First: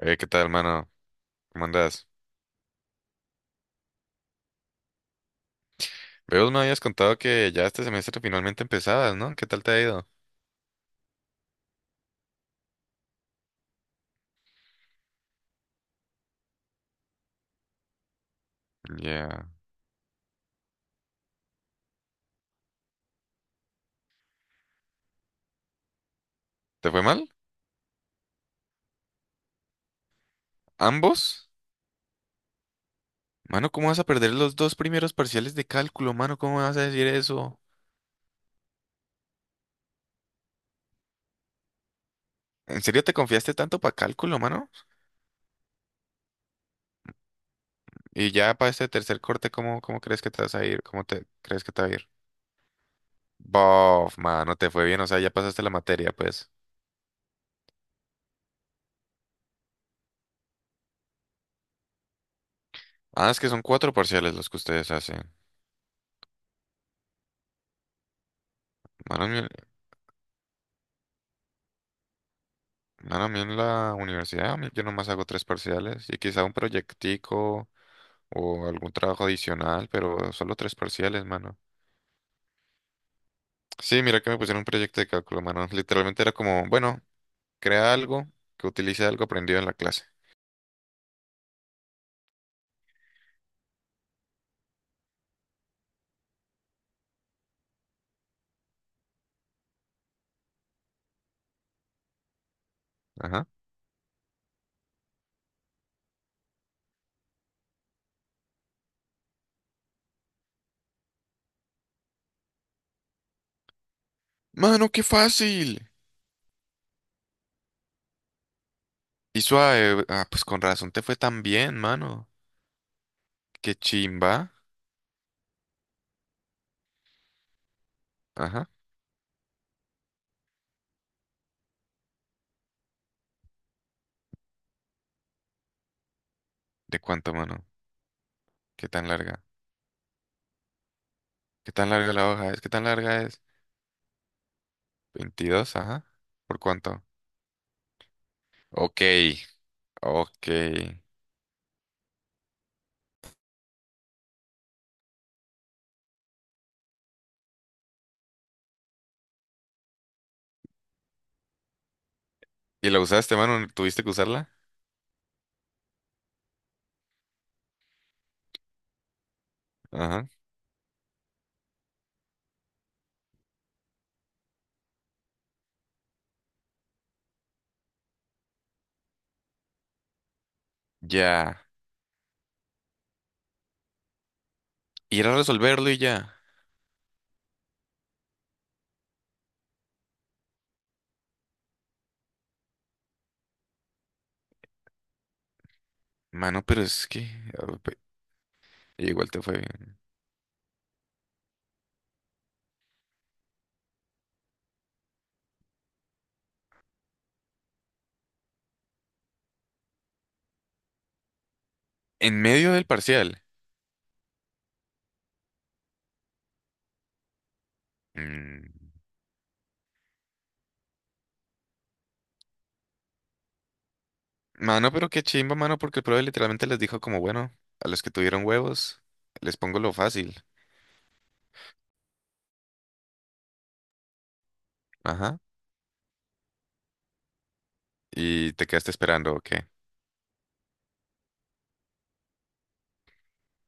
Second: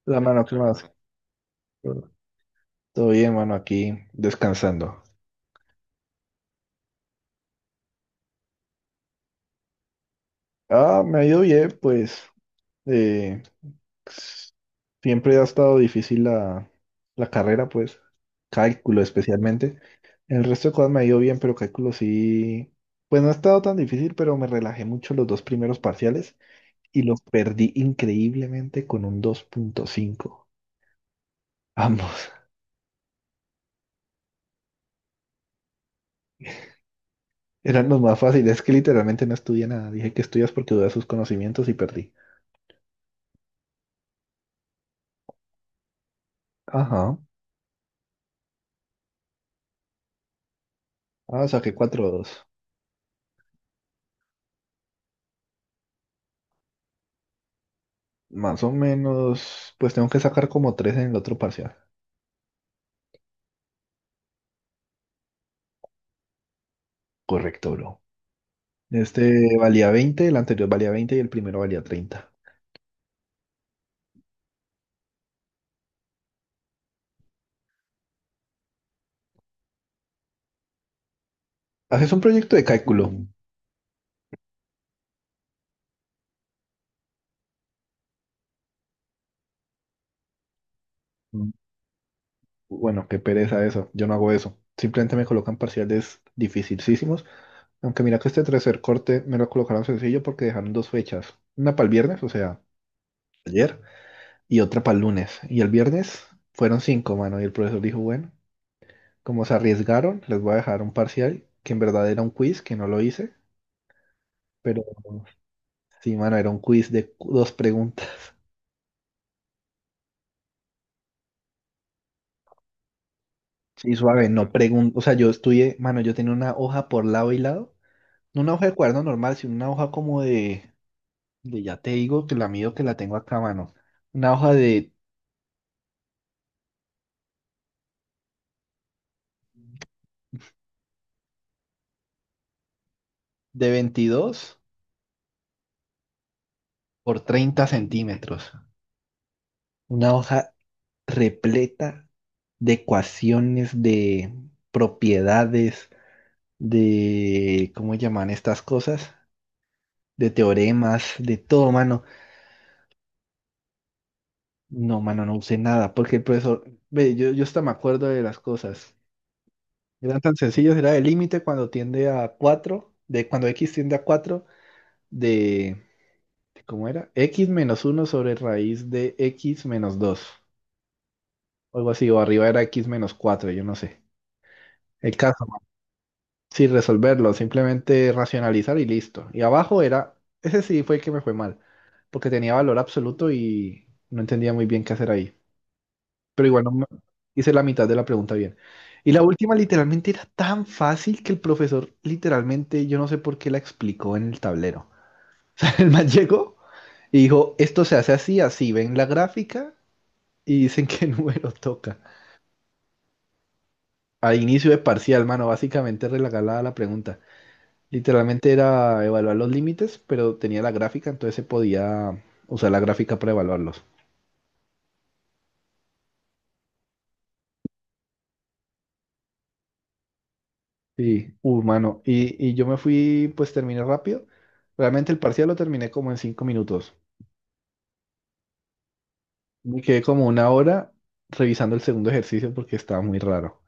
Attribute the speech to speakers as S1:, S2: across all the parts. S1: La
S2: ¿Qué
S1: mano,
S2: tal,
S1: ¿qué más?
S2: mano? ¿Cómo andas?
S1: Todo bien, mano, aquí descansando.
S2: Veo, me habías contado que ya este semestre finalmente empezabas, ¿no? ¿Qué tal te ha ido?
S1: Ah, me ha ido bien, pues. eh, Siempre ha estado difícil la carrera, pues. Cálculo
S2: Ya.
S1: especialmente. El resto de cosas me ha ido bien, pero cálculo sí. Pues no ha estado tan difícil, pero me relajé mucho los dos primeros parciales
S2: ¿Te fue
S1: y los
S2: mal?
S1: perdí increíblemente con un 2,5.
S2: ¿Ambos?
S1: Ambos.
S2: Mano, ¿cómo vas a perder los dos primeros parciales de cálculo, mano? ¿Cómo vas a decir eso?
S1: Eran los más fáciles. Es que literalmente no estudié nada. Dije que estudias porque dudé de sus conocimientos y perdí.
S2: ¿En serio te confiaste tanto para cálculo, mano?
S1: Ajá.
S2: Y ya para este tercer corte, ¿cómo crees que te vas a ir? ¿Cómo te
S1: Ah,
S2: crees que
S1: saqué
S2: te va a ir?
S1: 4,2.
S2: Bof, mano, te fue bien, o sea, ya pasaste la materia, pues.
S1: Más o menos, pues tengo que sacar como tres en el otro parcial.
S2: Ah, es que son cuatro parciales los que ustedes hacen.
S1: Correcto, bro.
S2: Mano,
S1: Este valía 20, el anterior valía 20 y el primero valía 30.
S2: bueno, a mí en la universidad, a mí yo nomás hago tres parciales y quizá un proyectico o algún trabajo adicional, pero solo tres parciales, mano.
S1: Haces un proyecto de cálculo.
S2: Sí, mira que me pusieron un proyecto de cálculo, mano. Literalmente era como, bueno, crea algo que utilice algo aprendido en la clase.
S1: Mm. Bueno, qué pereza eso. Yo no hago eso. Simplemente me colocan parciales dificilísimos. Aunque mira que este tercer corte me lo colocaron sencillo porque dejaron dos fechas. Una para el viernes, o sea,
S2: Ajá.
S1: ayer, y otra para el lunes. Y el viernes fueron cinco, mano. Y el profesor dijo, bueno, como se arriesgaron, les voy a dejar un parcial que en verdad era un quiz, que no lo hice. Pero
S2: Mano, qué fácil.
S1: sí, mano, era un quiz de dos preguntas.
S2: Y suave. Ah, pues con razón te fue tan bien, mano. Qué
S1: Sí, suave, no
S2: chimba.
S1: pregunto. O sea, yo estudié, mano, yo tenía una hoja por lado y lado. No una hoja
S2: Ajá.
S1: de cuaderno normal, sino una hoja como de ya te digo que la mido que la tengo acá, mano. Una hoja de,
S2: ¿De cuánto, mano? ¿Qué tan larga? ¿Qué tan larga la hoja es? ¿Qué tan larga es?
S1: de veintidós
S2: 22, ajá. ¿Por cuánto?
S1: por treinta centímetros.
S2: Ok,
S1: Una
S2: ok.
S1: hoja repleta de ecuaciones, de propiedades, ¿cómo llaman estas cosas? De teoremas, de todo, mano.
S2: ¿Y la usaste, mano? ¿Tuviste que usarla?
S1: No, mano, no usé nada, porque el profesor, ve, yo hasta me acuerdo de las cosas. Eran
S2: Ajá.
S1: tan sencillos, era el límite cuando tiende a 4, de cuando x tiende a 4, de, de ¿cómo era? X menos uno sobre raíz de x menos 2,
S2: Ya.
S1: o algo así, o arriba era x menos 4, yo no sé. El
S2: Ir a
S1: caso, mano.
S2: resolverlo y ya.
S1: Sí, resolverlo, simplemente racionalizar y listo. Y abajo era, ese sí fue el que me fue mal, porque tenía valor absoluto y no entendía muy bien qué hacer ahí. Pero
S2: Mano,
S1: igual no
S2: pero es que...
S1: hice la
S2: ah,
S1: mitad de
S2: pe-
S1: la pregunta bien. Y la
S2: Igual te
S1: última
S2: fue bien.
S1: literalmente era tan fácil que el profesor literalmente, yo no sé por qué la explicó en el tablero. O sea, el man llegó y dijo, esto se hace así, así, ven la gráfica y dicen qué número toca.
S2: En medio del parcial.
S1: A inicio de parcial, mano, básicamente regalada la pregunta. Literalmente
S2: Mm.
S1: era evaluar los límites, pero tenía la gráfica, entonces se podía usar la gráfica para evaluarlos.
S2: Mano, pero qué chimba, mano, porque el profe literalmente les dijo como, bueno, a los que tuvieron huevos, les pongo lo fácil.
S1: Sí, humano. Y yo me fui, pues terminé rápido. Realmente el
S2: Ajá.
S1: parcial lo terminé como en 5 minutos.
S2: Y te quedaste esperando, ok.
S1: Me quedé como 1 hora revisando el segundo ejercicio porque estaba muy raro.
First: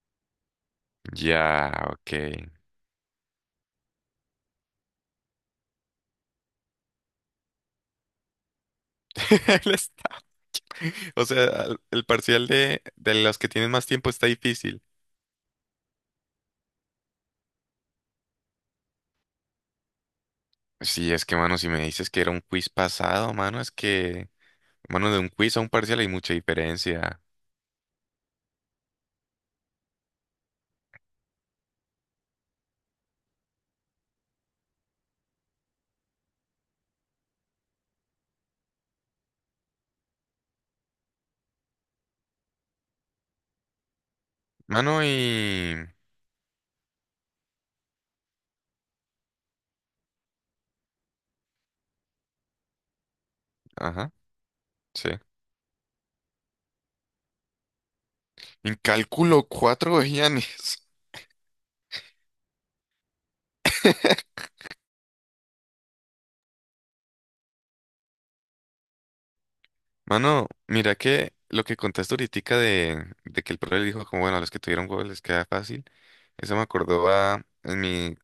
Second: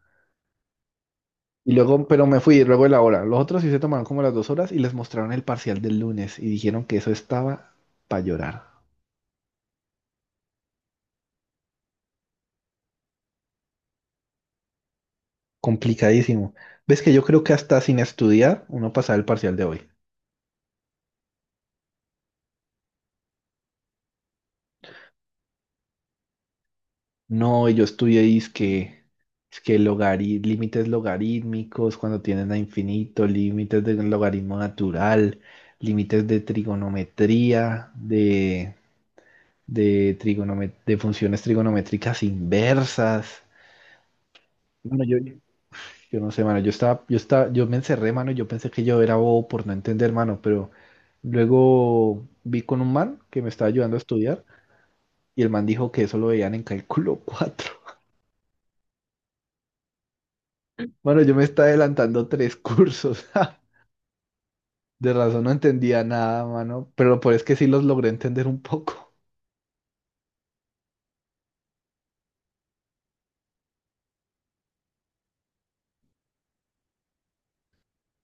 S2: Ya,
S1: Y luego,
S2: ok.
S1: pero me fui luego de la hora. Los otros sí se tomaron como las 2 horas y les mostraron el parcial del lunes y dijeron que eso estaba para llorar.
S2: Él está- O sea, el parcial de los que tienen más tiempo está difícil.
S1: Complicadísimo. Ves que yo creo que hasta sin estudiar uno pasaba el parcial de hoy.
S2: Sí, es que, mano, si me dices que era un quiz pasado, mano, es que... Mano, de un quiz a un parcial hay mucha diferencia.
S1: No, yo estudié es que límites logarítmicos, cuando tienen a infinito, límites de logaritmo natural, límites de trigonometría, de de funciones trigonométricas inversas.
S2: Mano,
S1: Mano, yo,
S2: y...
S1: yo no sé, mano, yo me encerré, mano, yo pensé que yo era bobo por no entender, mano, pero luego vi con un man que me estaba ayudando a
S2: Ajá,
S1: estudiar
S2: sí.
S1: y el man dijo que eso lo veían en cálculo 4.
S2: En cálculo, cuatro vejianes.
S1: Bueno, yo me estaba adelantando tres cursos. Ja. De razón no entendía nada, mano. Pero por es que sí los logré entender un poco.
S2: Mano, mira que lo que contaste ahorita de que el profe le dijo como, bueno, a los que tuvieron huevos les queda fácil. Eso me acordó a... En mi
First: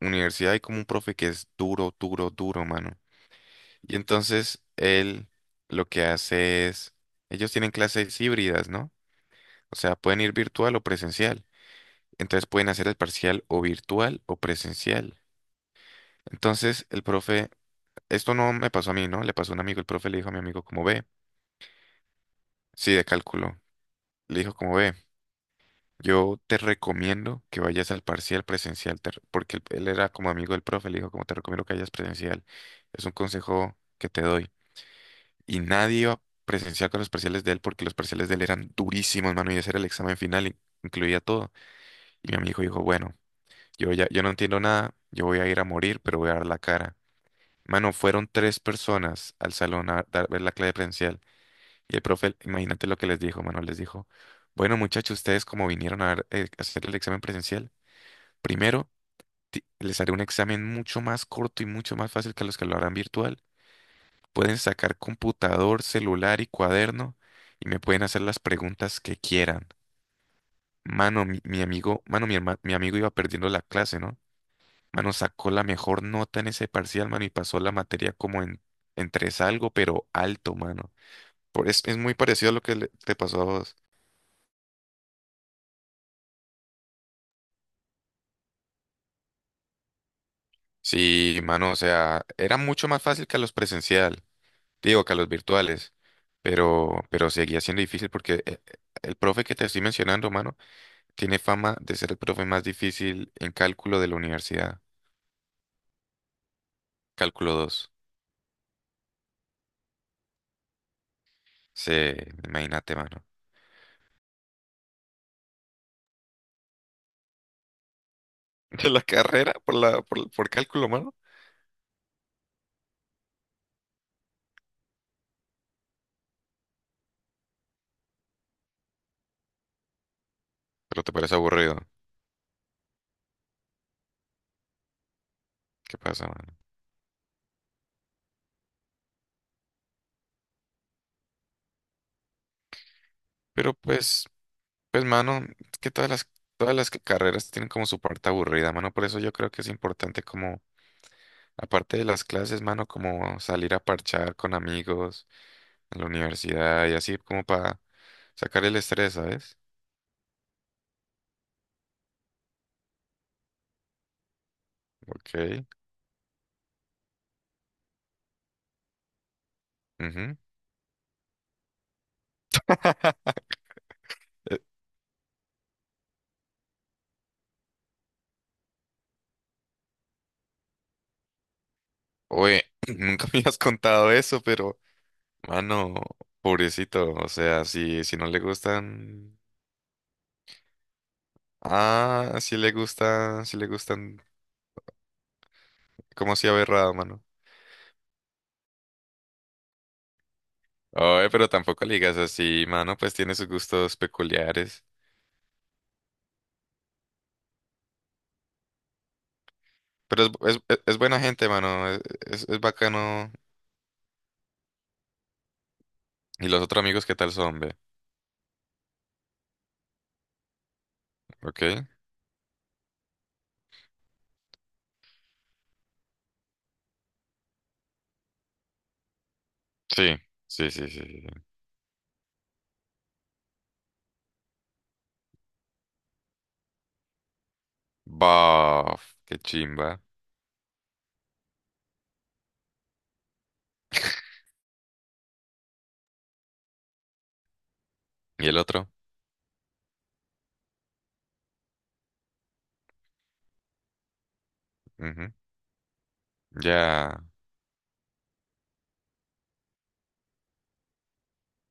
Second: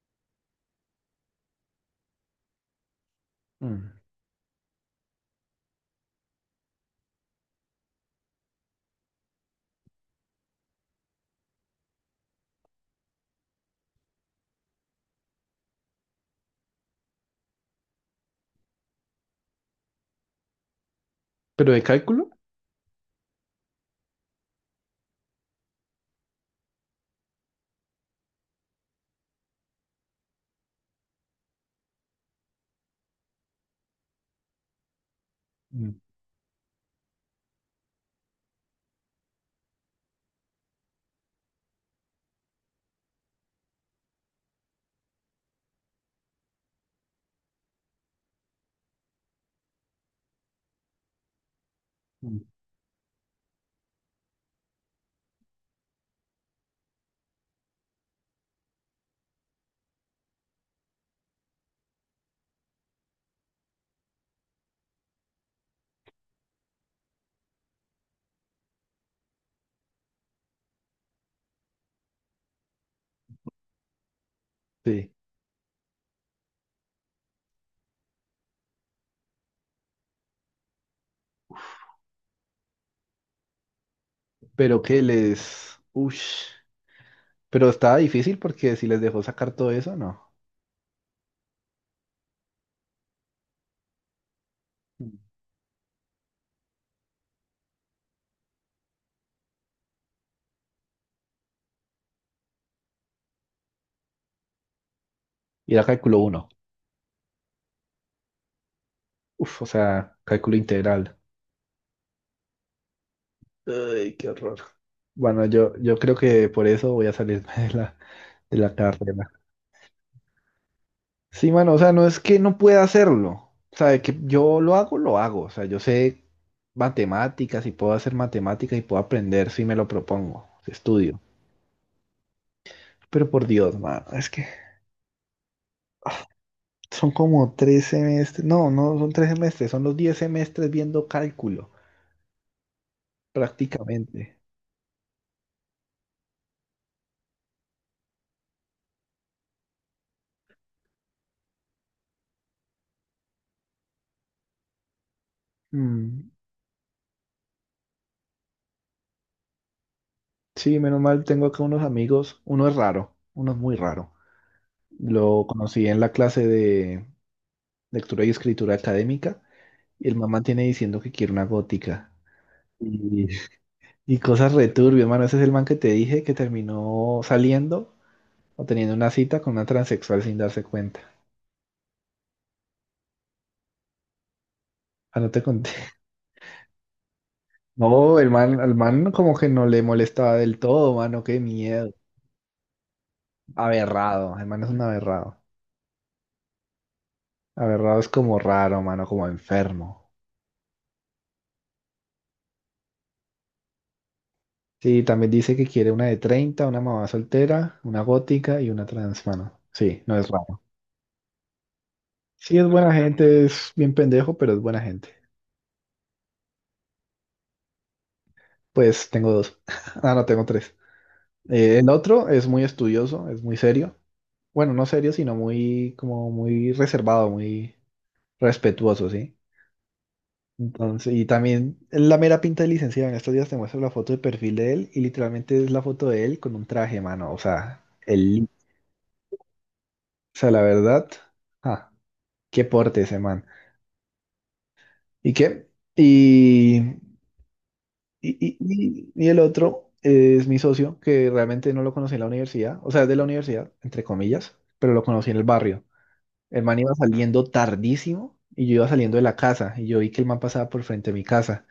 S2: universidad hay como un profe que es duro, duro, duro, mano. Y
S1: Mm.
S2: entonces él lo que hace es... Ellos tienen clases híbridas, ¿no? O sea, pueden ir virtual o presencial. Entonces pueden hacer el parcial o virtual o presencial. Entonces el profe, esto no me pasó a mí, ¿no? Le pasó a un amigo, el profe le dijo a mi amigo como ve,
S1: ¿Pero de cálculo?
S2: sí, de cálculo. Le dijo como ve, yo te recomiendo que vayas al parcial presencial, porque él era como amigo del profe, le dijo como te recomiendo que vayas presencial. Es un consejo que te doy. Y
S1: Mm,
S2: nadie iba presencial con los parciales de él porque los parciales de él eran durísimos, mano, y ese era el examen final, incluía todo. Y mi amigo dijo, bueno, yo ya, yo no entiendo nada, yo voy a ir a morir, pero voy a dar la cara. Mano, fueron tres personas al salón a dar, ver la clase presencial. Y el profe,
S1: mm.
S2: imagínate lo que les dijo, mano, les dijo, bueno, muchachos, ustedes como vinieron a ver, a hacer el examen presencial, primero les haré un examen mucho más corto y mucho más fácil que los que lo harán virtual. Pueden sacar computador, celular y cuaderno y me pueden hacer las preguntas que quieran. Mano, mi amigo, mano, mi amigo iba perdiendo la clase, ¿no?
S1: Sí.
S2: Mano, sacó la mejor nota en ese parcial, mano, y pasó la materia como en tres algo, pero alto, mano. Es muy parecido a lo que te pasó a vos.
S1: Pero que les. Ush. Pero estaba difícil porque si les dejó sacar todo eso, no.
S2: Sí, mano, o sea, era mucho más fácil que a los presencial, digo, que a
S1: Mm.
S2: los virtuales, pero seguía siendo difícil porque el profe que te estoy mencionando, mano, tiene fama de ser el profe más difícil en cálculo de la universidad.
S1: Y era cálculo uno.
S2: Cálculo dos.
S1: Uf, o sea, cálculo integral.
S2: Sí, imagínate, mano.
S1: Ay, qué horror. Bueno, yo creo que por eso voy a salirme de de la
S2: De la
S1: carrera.
S2: carrera por cálculo, mano.
S1: Sí, mano, o sea, no es que no pueda hacerlo. O sea, de que yo lo hago, lo hago. O sea, yo sé matemáticas y puedo hacer matemáticas y puedo aprender si me lo propongo, si
S2: Pero te
S1: estudio.
S2: parece aburrido.
S1: Pero por Dios, mano, es que
S2: ¿Qué pasa, mano?
S1: son como 3 semestres. No, no son 3 semestres, son los 10 semestres viendo cálculo,
S2: Pero pues,
S1: prácticamente.
S2: pues mano, es que todas las carreras tienen como su parte aburrida, mano. Por eso yo creo que es importante como, aparte de las clases, mano, como salir a parchar con amigos en la
S1: Mm,
S2: universidad y así como para sacar el estrés, ¿sabes?
S1: Sí, menos mal, tengo acá unos amigos. Uno es raro, uno es muy raro. Lo
S2: Ok.
S1: conocí en la clase de lectura y escritura académica y el
S2: Ujú.
S1: mamá tiene diciendo que quiere una gótica. Y, y cosas
S2: Eh,
S1: returbio, hermano. Ese es el man que te dije que terminó saliendo o teniendo una cita con una transexual sin darse cuenta.
S2: Oye, nunca me has contado eso, pero,
S1: Ah, no te conté.
S2: mano, pobrecito, o sea, si
S1: No,
S2: no
S1: el
S2: le
S1: man, el man como
S2: gustan...
S1: que no le molestaba del todo, mano. Qué miedo.
S2: Ah, si le gustan, si le gustan,
S1: Aberrado. El man es un aberrado.
S2: como si aberrado, mano.
S1: Aberrado es como raro, mano, como enfermo.
S2: Oye, pero tampoco le digas así, mano, pues tiene sus gustos peculiares.
S1: Sí, también dice que quiere una de 30, una mamá soltera, una gótica y una trans, mano. Sí, no
S2: Pero
S1: es
S2: es,
S1: raro.
S2: es, es- es buena gente, mano, es, es,
S1: Sí,
S2: es
S1: es buena
S2: bacano.
S1: gente, es bien pendejo, pero es buena gente.
S2: ¿Y los otros amigos qué tal son, ve?
S1: Pues tengo dos. Ah, no, tengo tres.
S2: ¿Ok?
S1: El otro es muy estudioso, es muy serio. Bueno, no serio, sino muy, como muy reservado, muy respetuoso, ¿sí?
S2: Sí, sí, sí, sí.
S1: Entonces, y
S2: Sí.
S1: también la mera pinta de licenciado. En estos días te muestro la foto de perfil de él y literalmente es la foto de él con un traje, mano. O sea,
S2: Baf, qué chimba.
S1: o sea, la verdad, ah, qué porte ese man. ¿Y qué? Y, y,
S2: ¿Y
S1: y,
S2: el otro?
S1: y- y el otro es mi socio, que realmente no lo conocí en la universidad, o sea, es de la universidad, entre comillas, pero lo conocí
S2: Ujú.
S1: en el barrio. El man iba
S2: ¿Ya
S1: saliendo tardísimo y yo iba saliendo de la casa y yo vi que el man pasaba por frente a mi casa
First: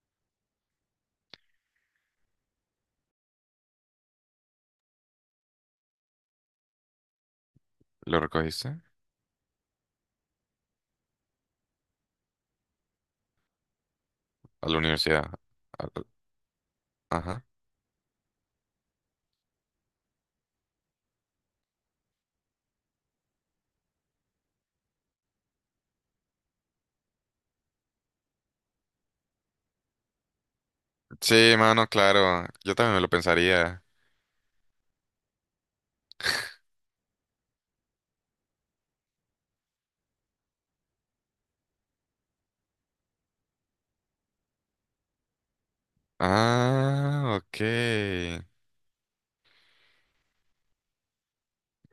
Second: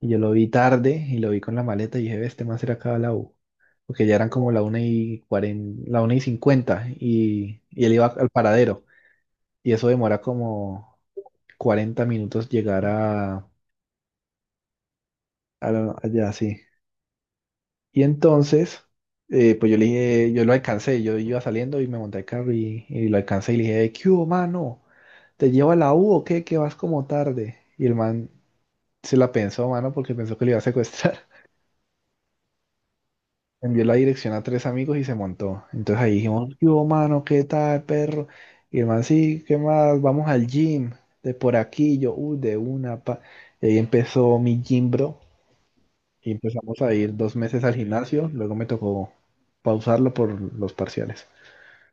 S1: y yo lo vi tarde y lo vi con la maleta y dije: "Ve, este man será acá a la U". Porque ya eran como la 1:40, la 1:50 y él iba
S2: lo
S1: al
S2: recogiste?
S1: paradero y eso demora como 40 minutos llegar
S2: A la universidad. A-
S1: allá, sí.
S2: Ajá.
S1: Y entonces, pues yo le dije, yo lo alcancé, yo iba saliendo y me monté al carro y lo alcancé y le dije, ¿qué hubo, mano? ¿Te llevo a la U o qué? Que vas como tarde. Y el man se la pensó, mano, porque pensó que le iba a secuestrar.
S2: Sí, mano, claro. Yo también me lo pensaría.
S1: Envió la dirección a tres amigos y se montó. Entonces ahí dijimos, yo, mano, ¿qué tal, perro? Y el man, sí, ¿qué más? Vamos al gym, de por aquí, yo, uy, de una, pa. Y ahí empezó mi gym, bro. Y empezamos a ir dos
S2: Ah, ok.
S1: meses al gimnasio. Luego me tocó pausarlo por los parciales.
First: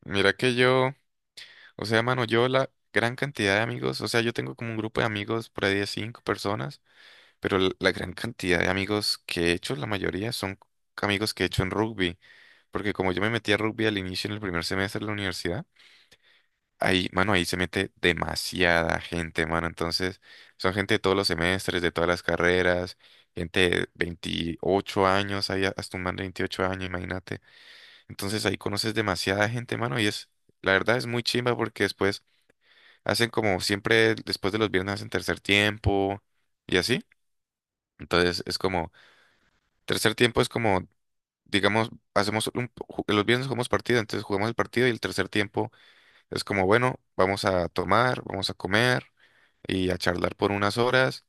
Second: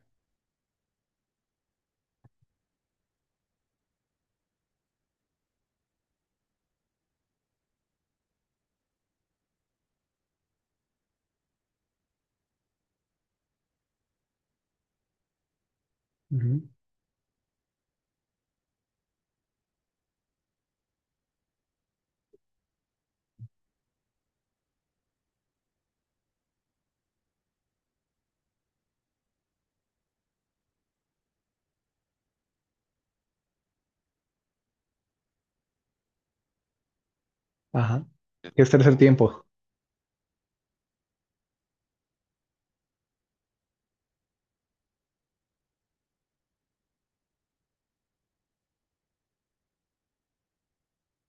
S2: Mira que yo. O sea, mano, yo la gran cantidad de amigos, o sea, yo tengo como un grupo de amigos por ahí de cinco personas, pero la gran cantidad de amigos que he hecho, la mayoría son amigos que he hecho en rugby, porque como yo me metí a rugby al inicio en el primer semestre de la universidad,
S1: Ujú.
S2: ahí, mano, ahí se mete demasiada gente, mano, entonces son gente de todos los semestres, de todas las carreras, gente de 28 años, ahí hasta un man de 28 años, imagínate, entonces ahí conoces demasiada gente, mano, y es, la verdad es muy chimba porque después hacen como siempre, después de los viernes hacen tercer tiempo y así.
S1: Ajá.
S2: Entonces
S1: ¿Qué
S2: es
S1: es
S2: como,
S1: tercer tiempo?
S2: tercer tiempo es como, digamos, hacemos un, los viernes jugamos partido, entonces jugamos el partido y el tercer tiempo es como, bueno, vamos a tomar, vamos a comer y a charlar por unas horas.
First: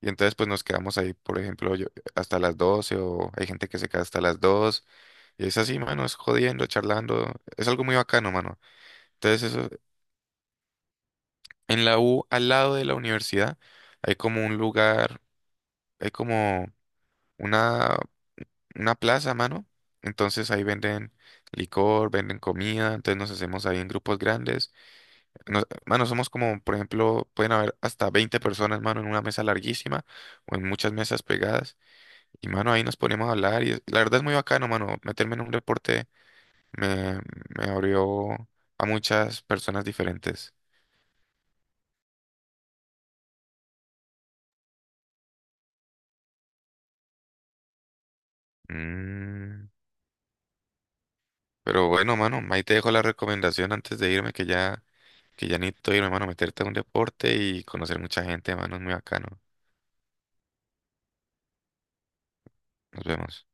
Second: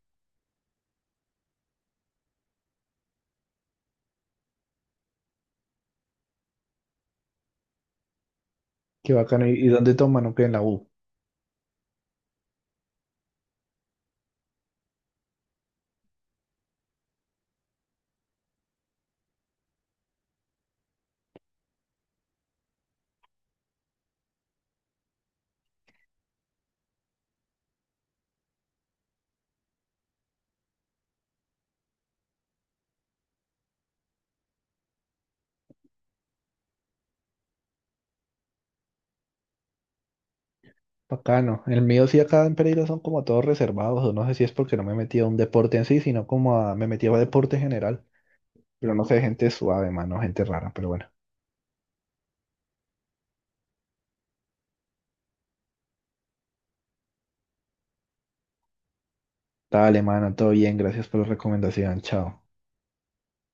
S2: Y entonces pues nos quedamos ahí, por ejemplo, yo, hasta las 12 o hay gente que se queda hasta las 2 y es así, mano, es jodiendo, charlando, es algo muy bacano, mano.
S1: Qué
S2: Entonces
S1: bacano. ¿Y
S2: eso,
S1: dónde toman o qué en la U?
S2: en la U, al lado de la universidad, hay como un lugar hay como una, una plaza, mano. Entonces ahí venden licor, venden comida, entonces nos hacemos ahí en grupos grandes. Mano, somos como, por ejemplo, pueden haber hasta 20 personas, mano, en una mesa larguísima o en muchas mesas pegadas. Y, mano, ahí nos ponemos a hablar y la verdad es muy bacano, mano. Meterme en un deporte me, me abrió a muchas personas diferentes.
S1: Bacano. El mío sí acá en Pereira son como todos reservados, o no sé si es porque no me he metido a un deporte en sí, sino como me metí a deporte general. Pero no sé, gente
S2: Mm.
S1: suave, mano, gente rara, pero bueno.
S2: Pero bueno, mano, ahí te dejo la recomendación antes de irme que ya... Que ya necesito irme, mano, meterte a un deporte y conocer mucha gente, mano, es muy bacano.
S1: Dale, mano, todo bien, gracias por la recomendación, chao.
S2: Nos vemos.